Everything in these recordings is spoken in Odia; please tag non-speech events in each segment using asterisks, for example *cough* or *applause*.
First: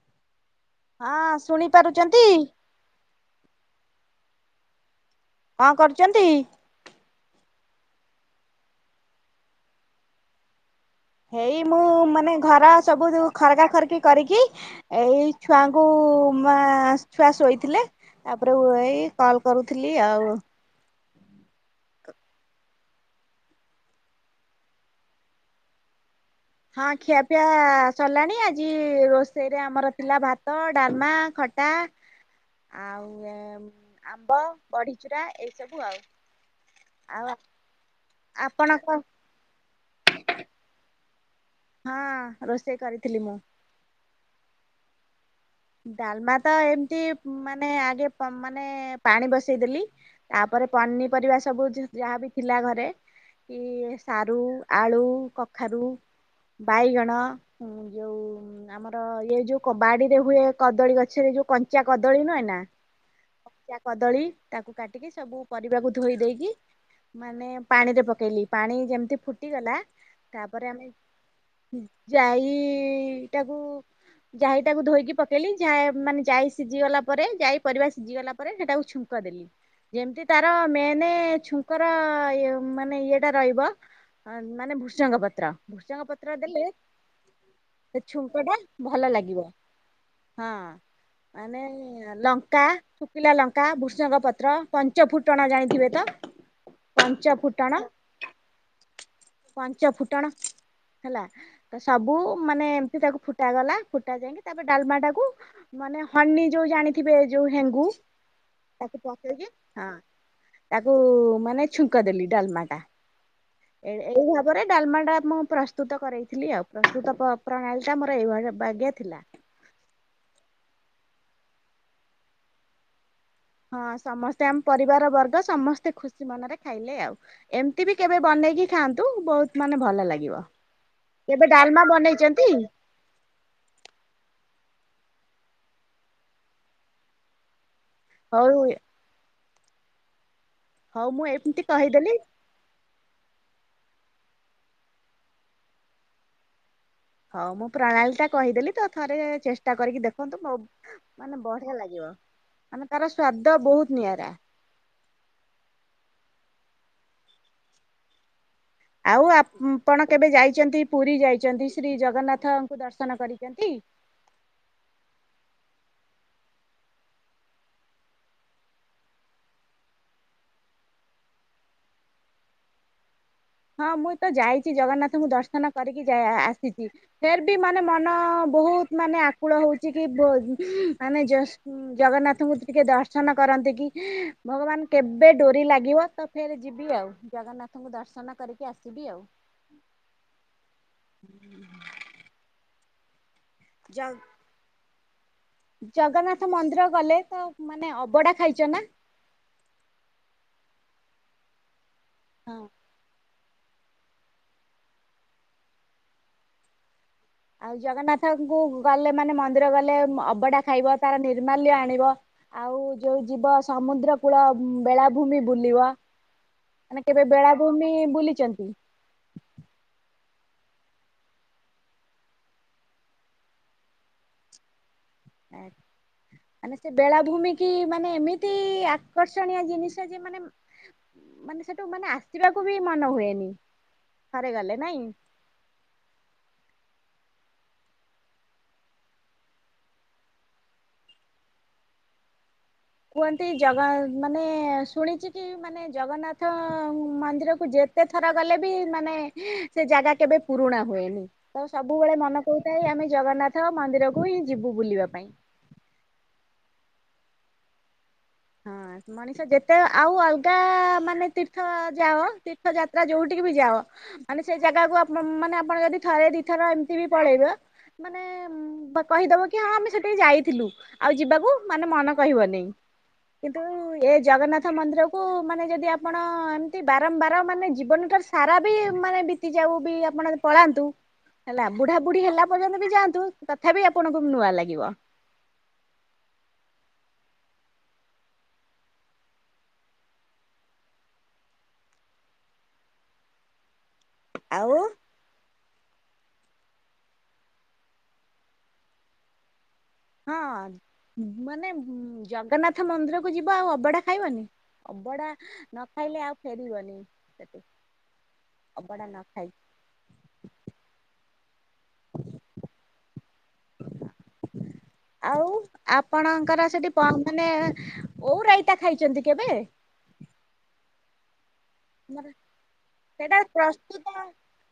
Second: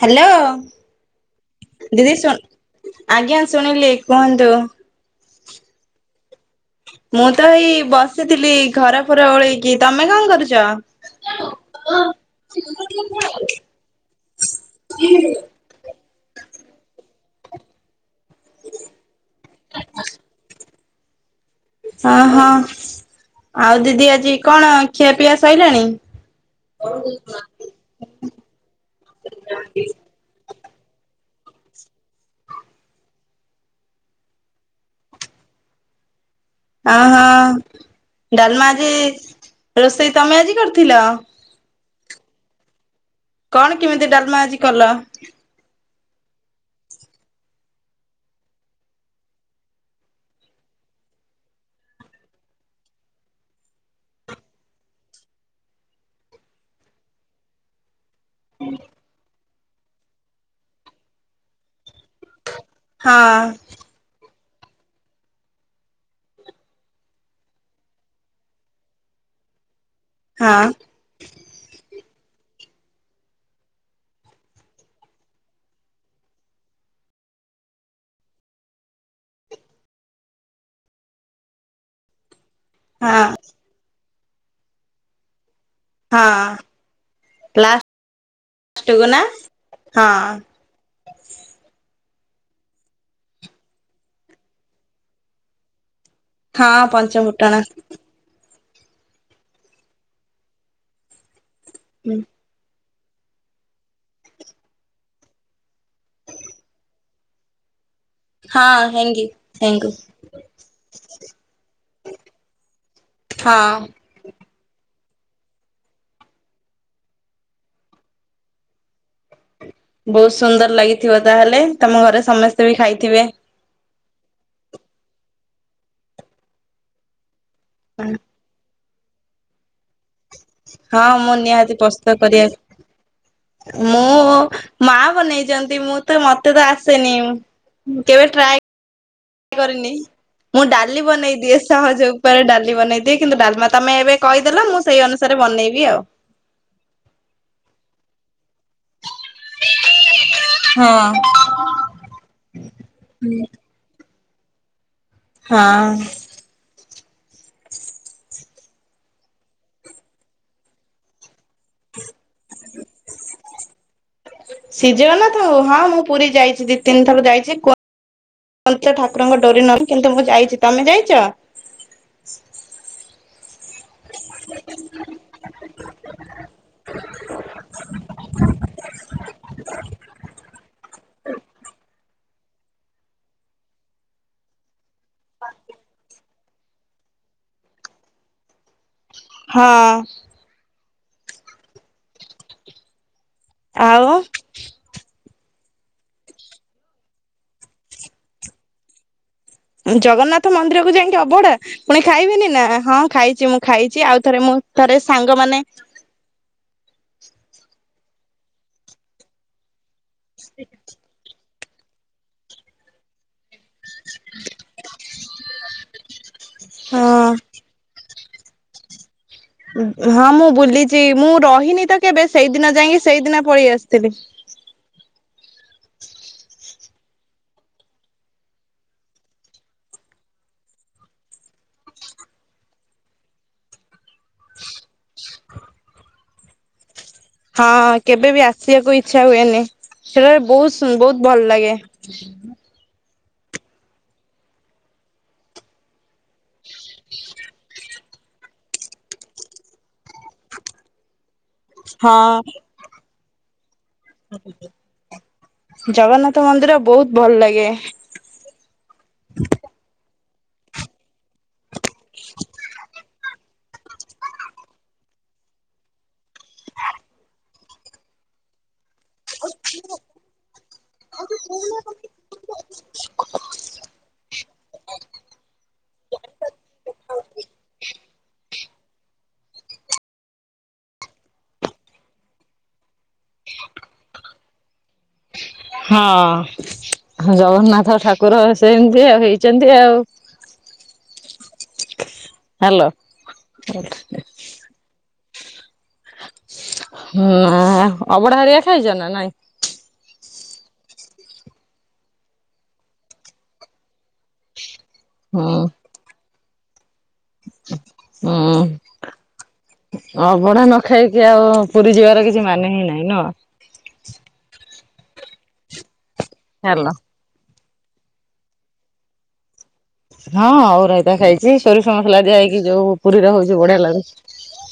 ହ୍ୟାଲୋ। ହଁ ଶୁଣି ଦିଦି ପାରୁଛନ୍ତି। ଶୁ ଆଜ୍ଞା ଶୁଣିଲି କୁହନ୍ତୁ। କଣ କରୁଛନ୍ତି? ମୁଁ ତ ଏଇ ବସିଥିଲି ଘର ଫର ଓଳେଇକି ତମେ କଣ କରୁଛ? ଏଇ ମୁଁ ମାନେ ଘର ସବୁ ଖରଗ ଖରଗି କରିକି ଏଇ ଛୁଆ ଙ୍କୁ ମା ଛୁଆ ଶୋଇଥିଲେ ତାପରେଇ ଏଇ କଲ୍ କରୁଥିଲି ଆଉ ଓ ହଁ ଆଉ ଦିଦି ଆଜି କଣ ଖିଆ ପିଆ ସଇଲାଣି? ହଁ ଖିଆ ପିଆ ସଲାଣି ଆଜି ରୋଷେଇରେ ଆମର ଥିଲା ଭାତ ଡାଲମା ଖଟା ଆଉ ଏ ଆମ୍ବ ବଢିଚୁରା ଏଇସବୁ ଆଉ ଅ ଆଉ ହଁ ଡାଲମା ଆଜି ଆପଣଙ୍କ ରୋଷେଇ ତମେ ଆଜି କରିଥିଲ? ହଁ ରୋଷେଇ କରିଥିଲି ମୁଁ। କଣ କେମିତି ଡାଲମା ଆଜି କଲ? ଡାଲମା ତ ଏମିତି ମାନେ ଆଗେ ମାନେ ପାଣି ବସେଇଦେଲି। ତାପରେ ପନିପରିବା ସବୁ ଯାହାବି ଥିଲା ଘରେ କି ସାରୁ ଆଳୁ କଖାରୁ ବାଇଗଣ ଯୋଉଁ ହଁ ଆମର ଇଏ ଯୋଉ ବାଡିରେ ହୁଏ କଦଳୀ ଗଛରେ ଯୋଉ କଞ୍ଚା କଦଳୀ ନୁହେଁ ନା ହଁ ତା କଦଳୀ ତାକୁ କାଟିକି ସବୁ ପରିବାକୁ ଧୋଇ ଦେଇକି ମାନେ ପାଣିରେ ପକେଇଲି ପାଣି ଯେମିତି ଫୁଟିଗଲା ହଁ ତାପରେ ଆମେ ଯାଇ ଟାକୁ ଯାଇ ଟାକୁ ଧୋଇକି ପ ଲି ଯା ମାନେ ଯାଇ ସିଝିଗଲା ପରେ ଯାଇ ପରିବା ସିଝିଗଲା ପରେ ସେଟାକୁ ଛୁଙ୍କ ଦେଲି ଯେମିତି ତାର ମେନେ ଛୁଙ୍କର ଇ ମାନେ ହଁ ଇଏଟା ରହିବ ମାନେ ଭୃଷଙ୍ଗ ପତ୍ର ଭୃସଙ୍ଗ ପତ୍ର ହଁ ଦେଲେ ସେ ଛୁଙ୍କ ଟା ଲାଷ୍ଟକୁ ଭଲ ନା ଲାଗିବ ହଁ ହଁ ମାନେ ଲଙ୍କା ସୁକିଲା ଲଙ୍କା ଭୃଷଙ୍ଗ ପତ୍ର ପଞ୍ଚ ଫୁଟଣ ଜାଣିଥିବେ ତ ହଁ ପଞ୍ଚ ଫୁଟଣ ପଞ୍ଚ ଫୁଟଣ ହେଲା ତ ସବୁ ମାନେ ଏମିତି ତାକୁ ଫୁଟାଗଲା ଫୁଟା ଯାଇକି ତାପରେ ଡାଲମା ଟାକୁ ମାନେ ହନି ଯୋଉ ଜାଣିଥିବେ ଯୋଉ ହେଙ୍ଗୁ ହଁ ତାକୁ ହେଙ୍ଗି ପକେଇକି ହଁ ହେଙ୍ଗୁ ତାକୁ ମାନେ ଛୁଙ୍କ ଦେଲି ଡାଲମା ଟା ହଁ ଏ ଏଇ ଭାବରେ ଡାଲମା ଟା ମୁଁ ପ୍ରସ୍ତୁତ କରେଇଥିଲି ଆଉ ପ୍ରସ୍ତୁତ ପ୍ରଣାଳୀ ଟା ମୋର ଏଇଭଳି ବାଗ୍ୟ ଥିଲା। ବହୁତ ସୁନ୍ଦର ଲାଗିଥିବ ତାହେଲେ ତମ ଘରେ ସମସ୍ତେ ବି ଖାଇଥିବେ। ହଁ ସମସ୍ତେ ଆମ ପରିବାର ବର୍ଗ ସମସ୍ତେ ଖୁସି ମନରେ ଖାଇଲେ ଆଉ ଏମିତି ବି କେବେ ବନେଇକି ଖାଆନ୍ତୁ ବହୁତ ମାନେ ଭଲ ଲାଗିବ ହଁ ମୁଁ କେବେ ନିହାତି ଡାଲମା ପ୍ରସ୍ତୁତ ବନେଇଛନ୍ତି? କରିବା ମୁଁ ମା ବନେଇଛନ୍ତି ମୁଁ ତ ମତେ ତ ଆସେନି। କେବେ ହଉ ଟ୍ରାଏ ମୁଁ ଡାଲି ହଉ ମୁଁ ବନେଇ ଦିଏ ଏମିତି ସହଜ କହିଦେଲି। ଉପରେ ଡାଲି ବନେଇ ଦି କିନ୍ତୁ ଡାଲମା ତମେ ଏବେ କହିଦେଲା ମୁଁ ସେଇ ଅନୁସାରେ ବନେଇବି ଆଉ ହଉ ମୁଁ ପ୍ରଣାଳୀ ଟା କହିଦେଲି ତ ଥରେ ଚେଷ୍ଟା କରିକି ଦେଖନ୍ତୁ ମୋ ହଁ। ମାନେ ବ ଲାଗିବ ମାନେ ତାର ସ୍ଵାଦ ବହୁତ ନିଆରା ହଁ ଆଉ ଆପଣ କେବେ ଯାଇଛନ୍ତି ପୁରୀ ଯାଇଛନ୍ତି ଶ୍ରୀ ଜଗନ୍ନାଥଙ୍କୁ ଦର୍ଶନ କରିଛନ୍ତି। ଶ୍ରୀଜଗନ୍ନାଥ ଙ୍କୁ ହଁ ମୁଁ ପୁରୀ ଯାଇଛି ଦି ତିନି ଥର ଯାଇଛି କୁ ଅ ତ ଠାକୁରଙ୍କ ଡୋରି ନହିଁ କିନ୍ତୁ ମୁଁ ଯାଇଛି ତମେ ଯାଇଛ ହଁ ମୁଁ ତ ଯାଇଛି ଜଗନ୍ନାଥଙ୍କୁ ଦର୍ଶନ କରିକି ଯାଇ ଆସିଛି। ଫେର୍ ବି ମାନେ ମନ ବହୁତ ମାନେ ଆକୁଳ ହଉଛି କି ମାନେ ଉଁ ଜଗନ୍ନାଥଙ୍କୁ ଟିକେ ଦର୍ଶନ କରନ୍ତି କି ଭଗବାନ କେବେ ଡୋରି ଲାଗିବ ତ ଫେର ଯିବି ଆଉ ଜଗନ୍ନାଥଙ୍କୁ ଦର୍ଶନ କରିକି ଆସିବି ଆଉ। ହଁ ହିଁ ଆଉ ଜଗନ୍ନାଥ ମନ୍ଦିର ଗଲେ ତ ମାନେ ଅବଢା ଖାଇଛ ନା ଜଗନ୍ନାଥ ମନ୍ଦିର କୁ ଯାଇକି ଅବଢା ପୁଣି ଖାଇବୁନି ନା ହଁ ଖାଇଛି ମୁଁ। ଖାଇଛି ଆଉ ଥରେ ମୁଁ ଥରେ ସାଙ୍ଗମାନେ ଆଉ ଜଗନ୍ନାଥଙ୍କୁ ଗଲେ ମାନେ ମନ୍ଦିର ଗଲେ ଅବଢା ଖାଇବ ତାର ନିର୍ମାଲ୍ୟ ଆଣିବ। ଆଉ ଯୋଉ ଯିବ ସମୁଦ୍ର କୂଳ ବେଳାଭୂମି ବୁଲିବ। ମାନେ ହଁ କେବେ ବେଳାଭୂମି ବୁଲିଛନ୍ତି? ହଁ ମୁଁ ବୁଲିଛି ମୁଁ ରହିନି ତ କେବେ ସେଇଦିନ ଯାଇକି ସେଇଦିନ ପଳେଇ ଆସିଥିଲି। *unintelligible* ମାନେ ସେ ବେଳାଭୂମି କି ମାନେ ଏମିତି ଆକର୍ଷଣୀୟ ଜିନିଷ ଯେ ମାନେ ମାନେ ସେଠୁ ମାନେ ଆସିବାକୁ ବି ମନ ହୁଏନି ଥରେ ଗଲେ ନାଇଁ। ହଁ କେବେ ବି ଆସିବାକୁ ଇଛା ହୁଏନି ସେଟା ବହୁତ ବହୁତ ଭଲ ଲାଗେ। କୁହନ୍ତି ଜଗା ମାନେ ଶୁଣିଛି କି ମାନେ ଜଗନ୍ନାଥ ମନ୍ଦିର କୁ ଯେତେ ଥର ଗଲେ ବି ମାନେ ସେ ଜାଗା କେବେ ପୁରୁଣା ହୁଏନି। ତ ସବୁବେଳେ ମନେ ହଁ କହୁଥାଏ ଆମେ ଜଗନ୍ନାଥ ମନ୍ଦିରକୁ ହିଁ ଯିବୁ ବୁଲିବା ପାଇଁ। ଜଗନ୍ନାଥ ମନ୍ଦିର ବହୁତ ଭଲ ଲାଗେ। ହଁ। ମଣିଷ ଯେତେ ଆଉ ଅଲଗା ମାନେ ତୀର୍ଥ ଯାଅ ତୀର୍ଥ ଯାତ୍ରା ଯୋଉଠିକି ବି ଯାଅ ମାନେ ସେଇ ଜାଗାକୁ ଆପ ମାନେ ଆପଣ ଯଦି ଥରେ ଦିଇଥର ଏମିତି ବି ପଳେଇବେ ମାନେ କହିଦବ କି ହଁ ଆମେ ସେଠିକି ଯାଇଥିଲୁ ଆଉ ଯିବାକୁ ମାନେ ମନ କହିବନି। କିନ୍ତୁ ଏ ଜଗନ୍ନାଥ ମନ୍ଦିରକୁ ମାନେ ଯଦି ଆପଣ ଏମିତି ବାରମ୍ବାର ମାନେ ଜୀବନଟା ସାରା ବି ମାନେ ବିତି ଯାଉ ବି ଆପଣ ପଳାନ୍ତୁ ହେଲା ବୁଢା ବୁଢୀ ହେଲା ପର୍ଯ୍ୟନ୍ତ ବି ଯାଆନ୍ତୁ ତଥାପି ଆପଣଙ୍କୁ ନୂଆ ଲାଗିବ। ହଁ ଜଗନ୍ନାଥ ଠାକୁର ସେମତି ଆଉ ହେଇଛନ୍ତି ଆଉ। ହ୍ୟାଲୋ। ଆଉ ନା ଅବଢା ହାରିଆ ଖାଇଛ ନା ନାଇଁ ହଁ ମାନେ ଜଗନ୍ନାଥ ମନ୍ଦିରକୁ ଯିବ ଆଉ ଅବଢା ଖାଇବନି। ଅବଡା ହୁଁ ନ ଖାଇଲେ ଆଉ ଫେରିବନି। ହୁଁ। ଅବଢା ନ ଖାଇକି ଅବଢା ନ ଖାଇକି ଆଉ ପୁରୀ ଯିବାର କିଛି ମାନେ ହିଁ ନାହିଁ ନୁହଁ। ଆଉ ଆପଣଙ୍କର ହଁ ସେଠି ପନ୍ ମାନେ ଓଉ ରାଇତା ଖାଇଛନ୍ତି କେବେ? ହଁ ଓଉ ରାଇତା ଖାଇଚି ସୋରିଷ ଆମର ମସଲା ଦିଆ ହେଇକି ଯୋଉ ପୁରୀରେ ହଉଛି ବଢିଆ ଲାଗୁଛି।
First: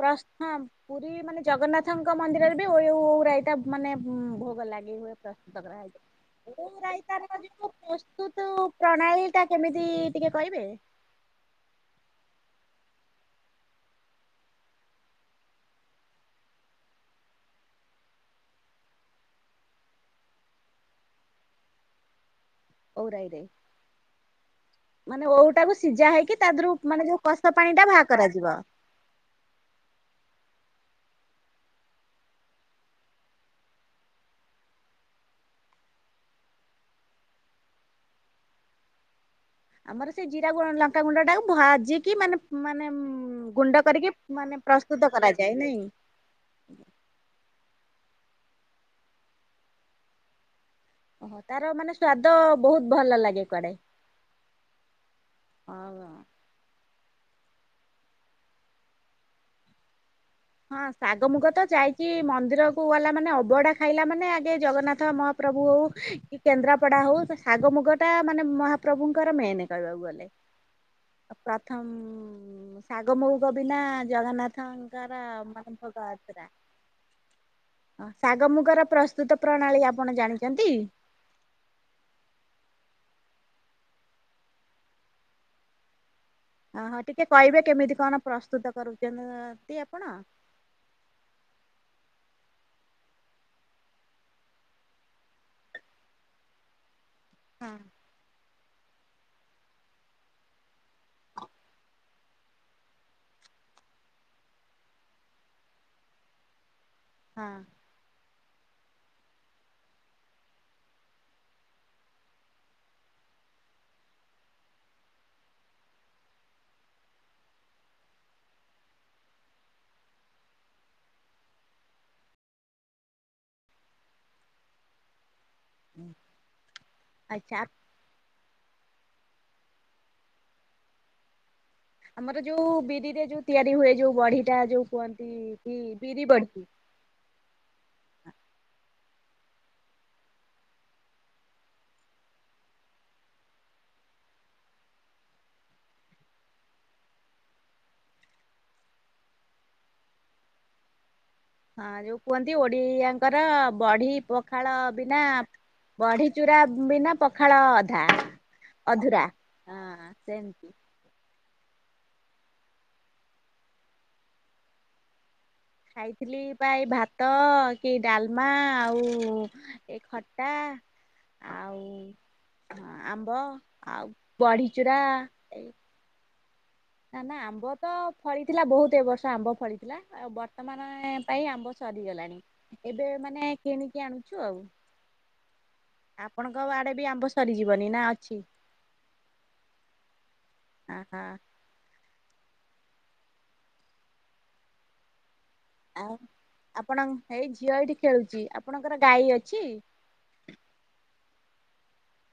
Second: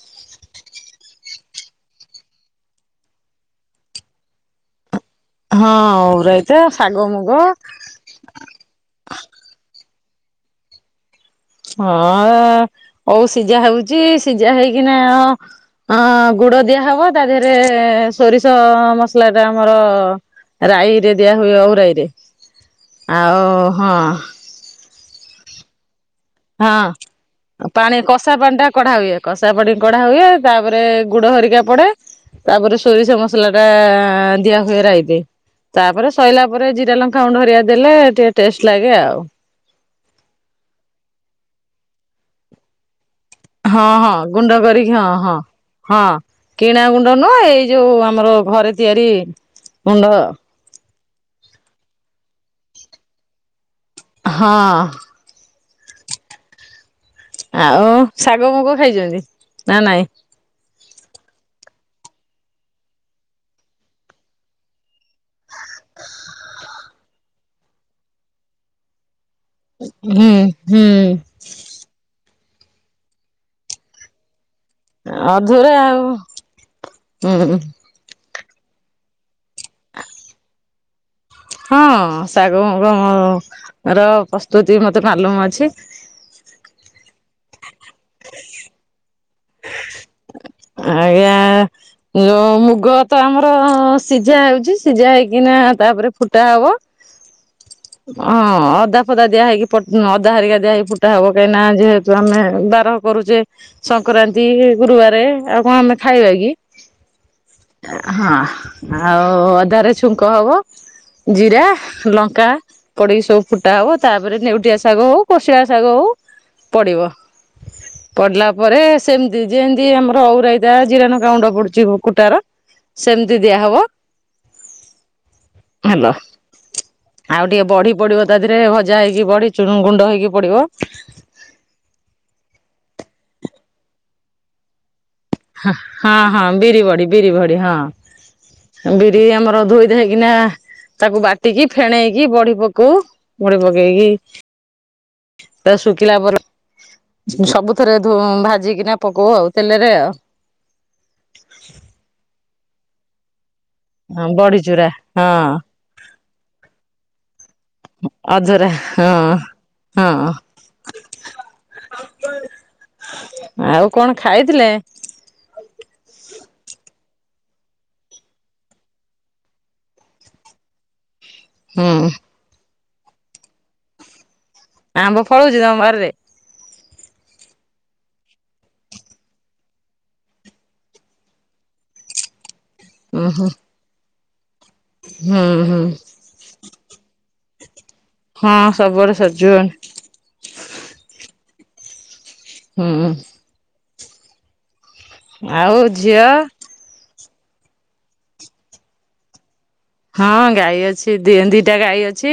ପ୍ରଶ୍ନମ୍ ପୁରୀ ମାନେ ଜଗନ୍ନାଥଙ୍କ ମନ୍ଦିରରେ ବି ଓୟୁ ଓଉ ରାଇତା ମାନେ ଭୋଗ ଲାଗି ହୁଏ। ହଁ ଓଉରାଇତା ଓଉ ଶାଗ ରାଇତା ବି ମୁଗ ପ୍ରସ୍ତୁ ପ୍ରସ୍ତୁତୁ ପ୍ରଣାଳୀ ଟା କେମିତି ଟିକେ କହିବେ? ହଁ ଓଉ ସିଝା ହଉଛି ସିଝା ହେଇକିନା ହଁ ଗୁଡ ଦିଆହବ ତା ଦେହରେ ସୋରିଷ ମସଲା ଟା ଆମର ରାଇରେ ଦିଆ ହୁଏ ଓଉ ରାଇରେ ଓଉ ରାଇରେ ଆଉ ହଁ। ମାନେ ଓଉଟାକୁ ସିଝା ହେଇକି ତା ଦେହରୁ ହଁ। ମାନେ ଯୋଉ କଷା ପାଣି ଟା ବାହା କଷା ପାଣି କରାଯିବ। ଟା କଢା ହୁଏ କଷା ପାଣି କଢା ହୁଏ ତାପରେ ଗୁଡ ହରିକା ପଡେ। ତାପରେ ସୋରିଷ ମସଲା ଟା ଦିଆ ହୁଏ ରାଇରେ। ତାପରେ ସଇଲା ପରେ ଜିରା ଲଙ୍କା ଗୁଣ୍ଡ ହରିକା ଦେଲେ ଟିକେ ଟେଷ୍ଟ ଲାଗେ ଆଉ। ଆମର ସେ ଜିରା ଗୁ ଲଙ୍କାଗୁଣ୍ଡ ଟାକୁ ଭାଜିକି ମାନେ ମାନେ ଉଁ ଗୁଣ୍ଡ ହଁ କରିକି ହଁ ଗୁଣ୍ଡ ମାନେ କରିକି ପ୍ରସ୍ତୁତ ହଁ ହଁ କରାଯାଏ ନାଇଁ। ହଁ। କିଣା ଗୁଣ୍ଡ ନୁହଁ ଏଇ ଯୋଉ ଆମର ଘରେ ତିଆରି ଗୁଣ୍ଡ। ଓହୋ ତାର ମାନେ ସ୍ଵାଦ ବହୁତ୍ ଭଲ ଲାଗେ କୁଆଡେ ହଁ। ହଁ। ଆଉ ଶାଗ ମୁଗ ଖାଇଛନ୍ତି ନା ନାଇଁ। ହଁ ଶାଗ ମୁଗ ତ ଯାଇଚି ମନ୍ଦିର କୁ ଗଲା ମାନେ ଅବଡା ଖାଇଲା ମାନେ ଆଗେ ଜଗନ୍ନାଥ ମହା ମହାପ୍ରଭୁ ହଉ କି କେନ୍ଦ୍ରାପଡା ହଉ ଶାଗ ମୁଗ ଟା ମାନେ ମହାପ୍ରଭୁଙ୍କର ମେନ୍। କହିବାକୁ ଗଲେ ହୁଁ ହୁଁ ଆ ପ୍ରଥମ୍ ଶାଗ ମହୁକ ବିନା ଜଗନ୍ନାଥଙ୍କ ଅଧୁରା ଆଉ ହୁଁ। ହଁ ଶାଗ ମୁଗର ପ୍ରସ୍ତୁତ ପ୍ରଣାଳୀ ଆପଣ ଜାଣିଚନ୍ତି? ହଁ ଶାଗ ମୁଗ ମର ପ୍ରସ୍ତୁତି ମତେ ମାଲୁମ ଅଛି। ଅ ହଁ ଟିକେ କହିବେ କେମିତି କଣ ପ୍ରସ୍ତୁତ କରୁଛନ୍ତି ଆପଣ? ଆଜ୍ଞା। ଏ ଯୋଉ ମୁଗ ତ ଆମର ସିଝା ହଉଚି ସିଝା ହେଇକିନା ତାପରେ ଫୁଟା ହବ। ହଁ। ହଁ ଅଦା ଫଦା ଦିଆ ହେଇକି ଅଦା ହାରିକା ଦିଆ ହେଇକି ଫୁଟା ହବ କାହିଁକିନା ଯେହେ ଯୋଉ ଆମେ ଦାର କରୁଚେ ସଂକ୍ରାନ୍ତି ଗୁରୁବାରେ ଆଉ କଣ ଆମେ ଖାଇବା କି? ହଁ। ହଁ ଆଉ ଅଦାରେ ଛୁଙ୍କ ହବ ଜିରା, ଲଙ୍କା ପଡିକି ସବୁ ଫୁଟା ହବ ତାପରେ ନେଉଟିଆ ଶାଗ ହଉ କୋଶିଳା ଶାଗ ହଉ ପଡିବ। ପଡିଲା ପରେ ସେମିତି ଯେମିତି ଆମର ଔ ରାଇତା ଜିରା ଲଙ୍କାଉଣ୍ଡ ପଡୁଛି କୁଟାର। ସେମିତି ଦିଆହବ। ହାଲୋ ଆଉ ଆଚ୍ଛା। ଟିକେ ବଢି ପଡିବ ତା ଦେହରେ ଭଜା ହେଇକି ବଢି ଚୁନ ଗୁଣ୍ଡ ହେଇକି ପଡିବ। ଆମର ଯୋଉ ବିରିରେ ଯୋଉ ତିଆରି ହୁଏ ଯୋଉ ବଢିଟା ଯୋଉ କୁହନ୍ତି। କି ହାଁ ବିରି ହାଁ ହାଁ ବଢି ବିରି ବଡି ବିରି ବଡି ହଁ। ବିରି ଆମର ଧୋଇଧାଇକିନା। ତାକୁ ବାଟିକି ଫେଣେଇକି ବଢି ପକଉ। ବଢି ପକେଇକି ତା ଶୁକିଲା ପରେ ସବୁଥରେ ଧୋଁ ଭାଜିକିନା ପକଉ ଆଉ ତେଲରେ ଆଉ। ହଁ ଯୋଉ କୁହନ୍ତି ଓଡିଆଙ୍କର ବଢି ପଖାଳ ବଢିଚୁରା ବିନା ହଁ ବଢି ଚୁରା ବିନା ପଖାଳ ଅଧା। ପୁରା ହଁ। ଅଧୁରା ହଁ ସେମତି। ଆଉ କଣ ଖାଇଥିଲେ? ଖାଇଥିଲି ପ୍ରାୟ ଭାତ କି ଡାଲମା ଆଉ ଏ ଖଟା। ଆଉ ହୁଁ। ଆମ୍ବ ଆଉ ବଢି। ଆମ୍ବ ଫଳଉଚ ତମ ବାରି ରେ ନା ନା ଆମ୍ବ ତ ଫଳିଥିଲା ବହୁତ୍ ଏ ବର୍ଷ ଆମ୍ବ ଫଳିଥିଲା। ଆଉ ବର୍ତ୍ତମାନ ଆଏଁ ପାଇଁ ଆମ୍ବ ସରିଗଲାଣି ଏବେ ମାନେ କିଣିକି ଆଣୁଛୁ ଆଉ। ହଁ ହୁଁ। ଆପଣଙ୍କ ଆଡେ ବି ଆମ୍ବ ସରିଯିବନି ନା? ଅଛି? ହାଁ ସବୁଆଡେ ସରିଯିବ। ଆ ହା। ହୁଁ। ଆଉ ଝିଅ? ଆପଣଙ୍କ ଏଇ ଝିଅ ଏଇଠି ଖେଳୁଚି। ଆପଣଙ୍କର ଗାଈ ଅଛି? ହଁ ଗାଈ ଅଛି ଦିଁ ଦିଟା ଗାଈ ଅଛି।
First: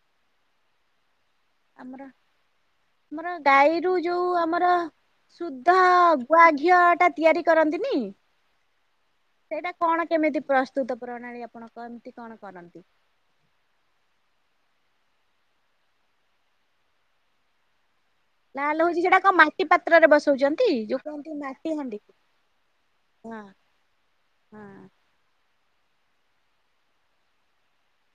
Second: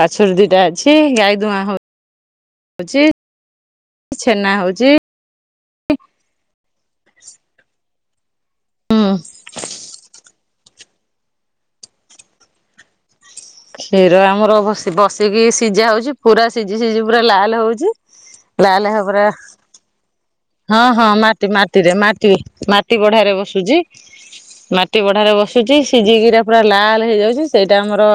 ବାଛୁରୀ ଦିଟା ଅଛି ଗାଈ ଦୁଆଁ ଆମର ହଉ-ଚି। ଆମର ଗାଈରୁ ଯୋଉ ଛେନା ଆମର ହଉଚି। ଶୁଦ୍ଧ ଗୁଆ ଘିଅ ଟା ତିଆରି କରନ୍ତିନି। ସେଇଟା କଣ କେମିତି ପ୍ରସ୍ତୁତ ପ୍ରଣାଳୀ ଆପଣ କମତି କଣ କରନ୍ତି। କ୍ଷୀର ଆମର ବସି ବସିକି ସିଜା ହଉଚି ପୁରା ସିଜି ସିଜି ପୁରା ଲାଲ୍ ହଉଚି। ଲାଲ୍ ହଉଚି ସେଟା କଣ ମାଟି ପାତ୍ରରେ ବସଉଚନ୍ ହଁ ହଁ ମାଟି ମାଟିରେ ମାଟି ମାଟି ବଢାରେ ହଁ ବସୁଚି। ହଁ ମାଟି ବ ଠାରେ ବସୁଚି ସିଜିକିରା ପୁରା ଲାଲ୍ ହେଇଯାଉଚି ସେଇଟା ଆମର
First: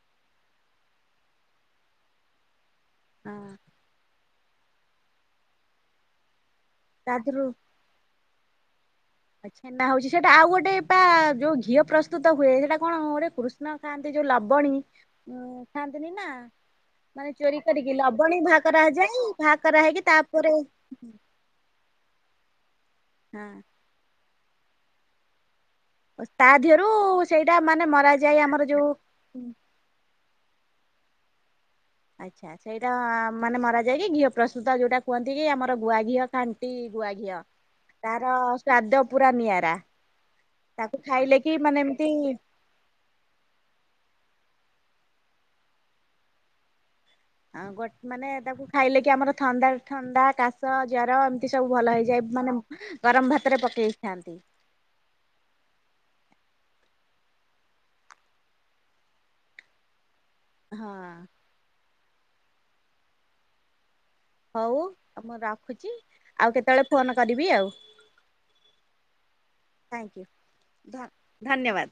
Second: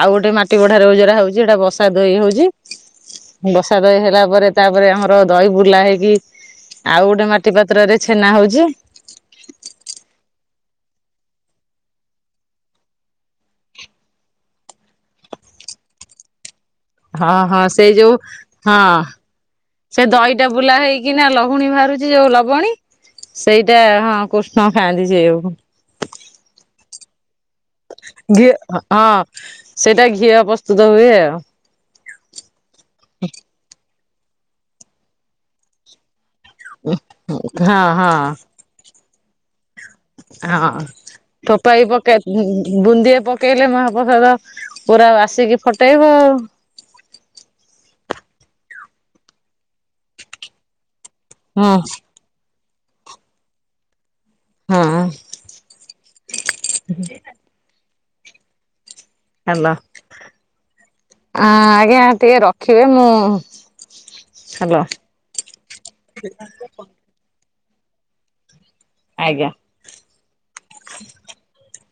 ଆଉ ଗୋଟେ ମାଟି ବଢାରେ ରଇ ଉଜରା ହଉଚି ଏଇଟା ବସା ଦଇ ହଉଚି। ହଁ ବସା ଦହି ହେଲା ପରେ ତାପରେ ଆମର ଦହି ବୁଲା ହେଇକି ଆଉ ତା ଗୋଟିଏ ମାଟି ପାତ୍ରରେ ଛେନା ହଉଚି। ଏ ଛେନା ହଉଚି ସେଟା ଆଉ ଗୋଟେ ପା ଯୋଉ ଘିଅ ପ୍ରସ୍ତୁତ ହୁଏ ସେଇଟା କଣ ଗୋଟାଏ କୃଷ୍ ନା ଖାଆନ୍ତି ଯୋଉ ଲବଣୀ ଉଁ ଖାଆନ୍ତିନି ନା? ମାନେ ହଁ ଚୋରି ହଁ ସେ କରିକି ଯୋଉ ଲବଣୀ ବାହା ହଁ କରାଯାଏ ବାହା କରା ହେଇକି ସେ ଦହିଟା ତାପରେ ବୁଲା ହେଇକି ନା ଲହୁଣୀ ଭାଆରୁ ଯିଏ ଓ ଲବଣୀ ହଁ ସେଇଟା ହଁ କୃଷ୍ଣ ଖାଆନ୍ତି ସେଆକୁ। ତା ଧିଅରୁ ସେଇଟା ମାନେ ମରା ଯାଏ ଘିଅ ଆମର ହଁ ଯୋଉ ସେଇଟା ଘିଅ ପ୍ରସ୍ତୁତ ହୁଏ ଆଉ। ଆଚ୍ଛା ସେଇଟା ମାନେ ମାରା ଯାଇକି ଘିଅ ପ୍ରସ୍ତୁତ ଯୋଉଟା କୁହନ୍ତି କି ଆମର ଗୁଆ ଘିଅ। ଖାଣ୍ଟି ଗୁଆ ଘିଅ ହଁ ହଁ ତାର ସ୍ଵାଦ ପୁରା ନିଆରା। ତାକୁ ଖାଇଲେ କି ମାନେ ଏମତି ବୁନ୍ଦିଆ ପକେଇଲେ ମହାପ୍ରସାଦ ପୁରା ଆସିକି ଫଟେଇବ ଆଉ। ଆଁ ଗୋ ମାନେ ତାକୁ ଖାଇଲେ କି ଆମର ଥଣ୍ଡା ଥଣ୍ଡା କାଶ ଜର ସବୁ ଭଲ ହେଇଯାଏ ମାନେ ଗରମ ଭାତରେ ପକେଇଥାନ୍ତି। ହଁ ହଁ। ହାଲୋ ହଁ। ଆ ଆଜ୍ଞା ଟିକିଏ ରଖିବେ ମୁଁ ହ୍ୟାଲୋ ହଉମୁଁ ରଖୁଛି ଆଉ କେତେବେଳେ ଫୋନ୍ କରିବି ଆଉ ଆଜ୍ଞା। ଥ୍ୟାଙ୍କୟୁ ଧ ଧନ୍ୟବାଦ।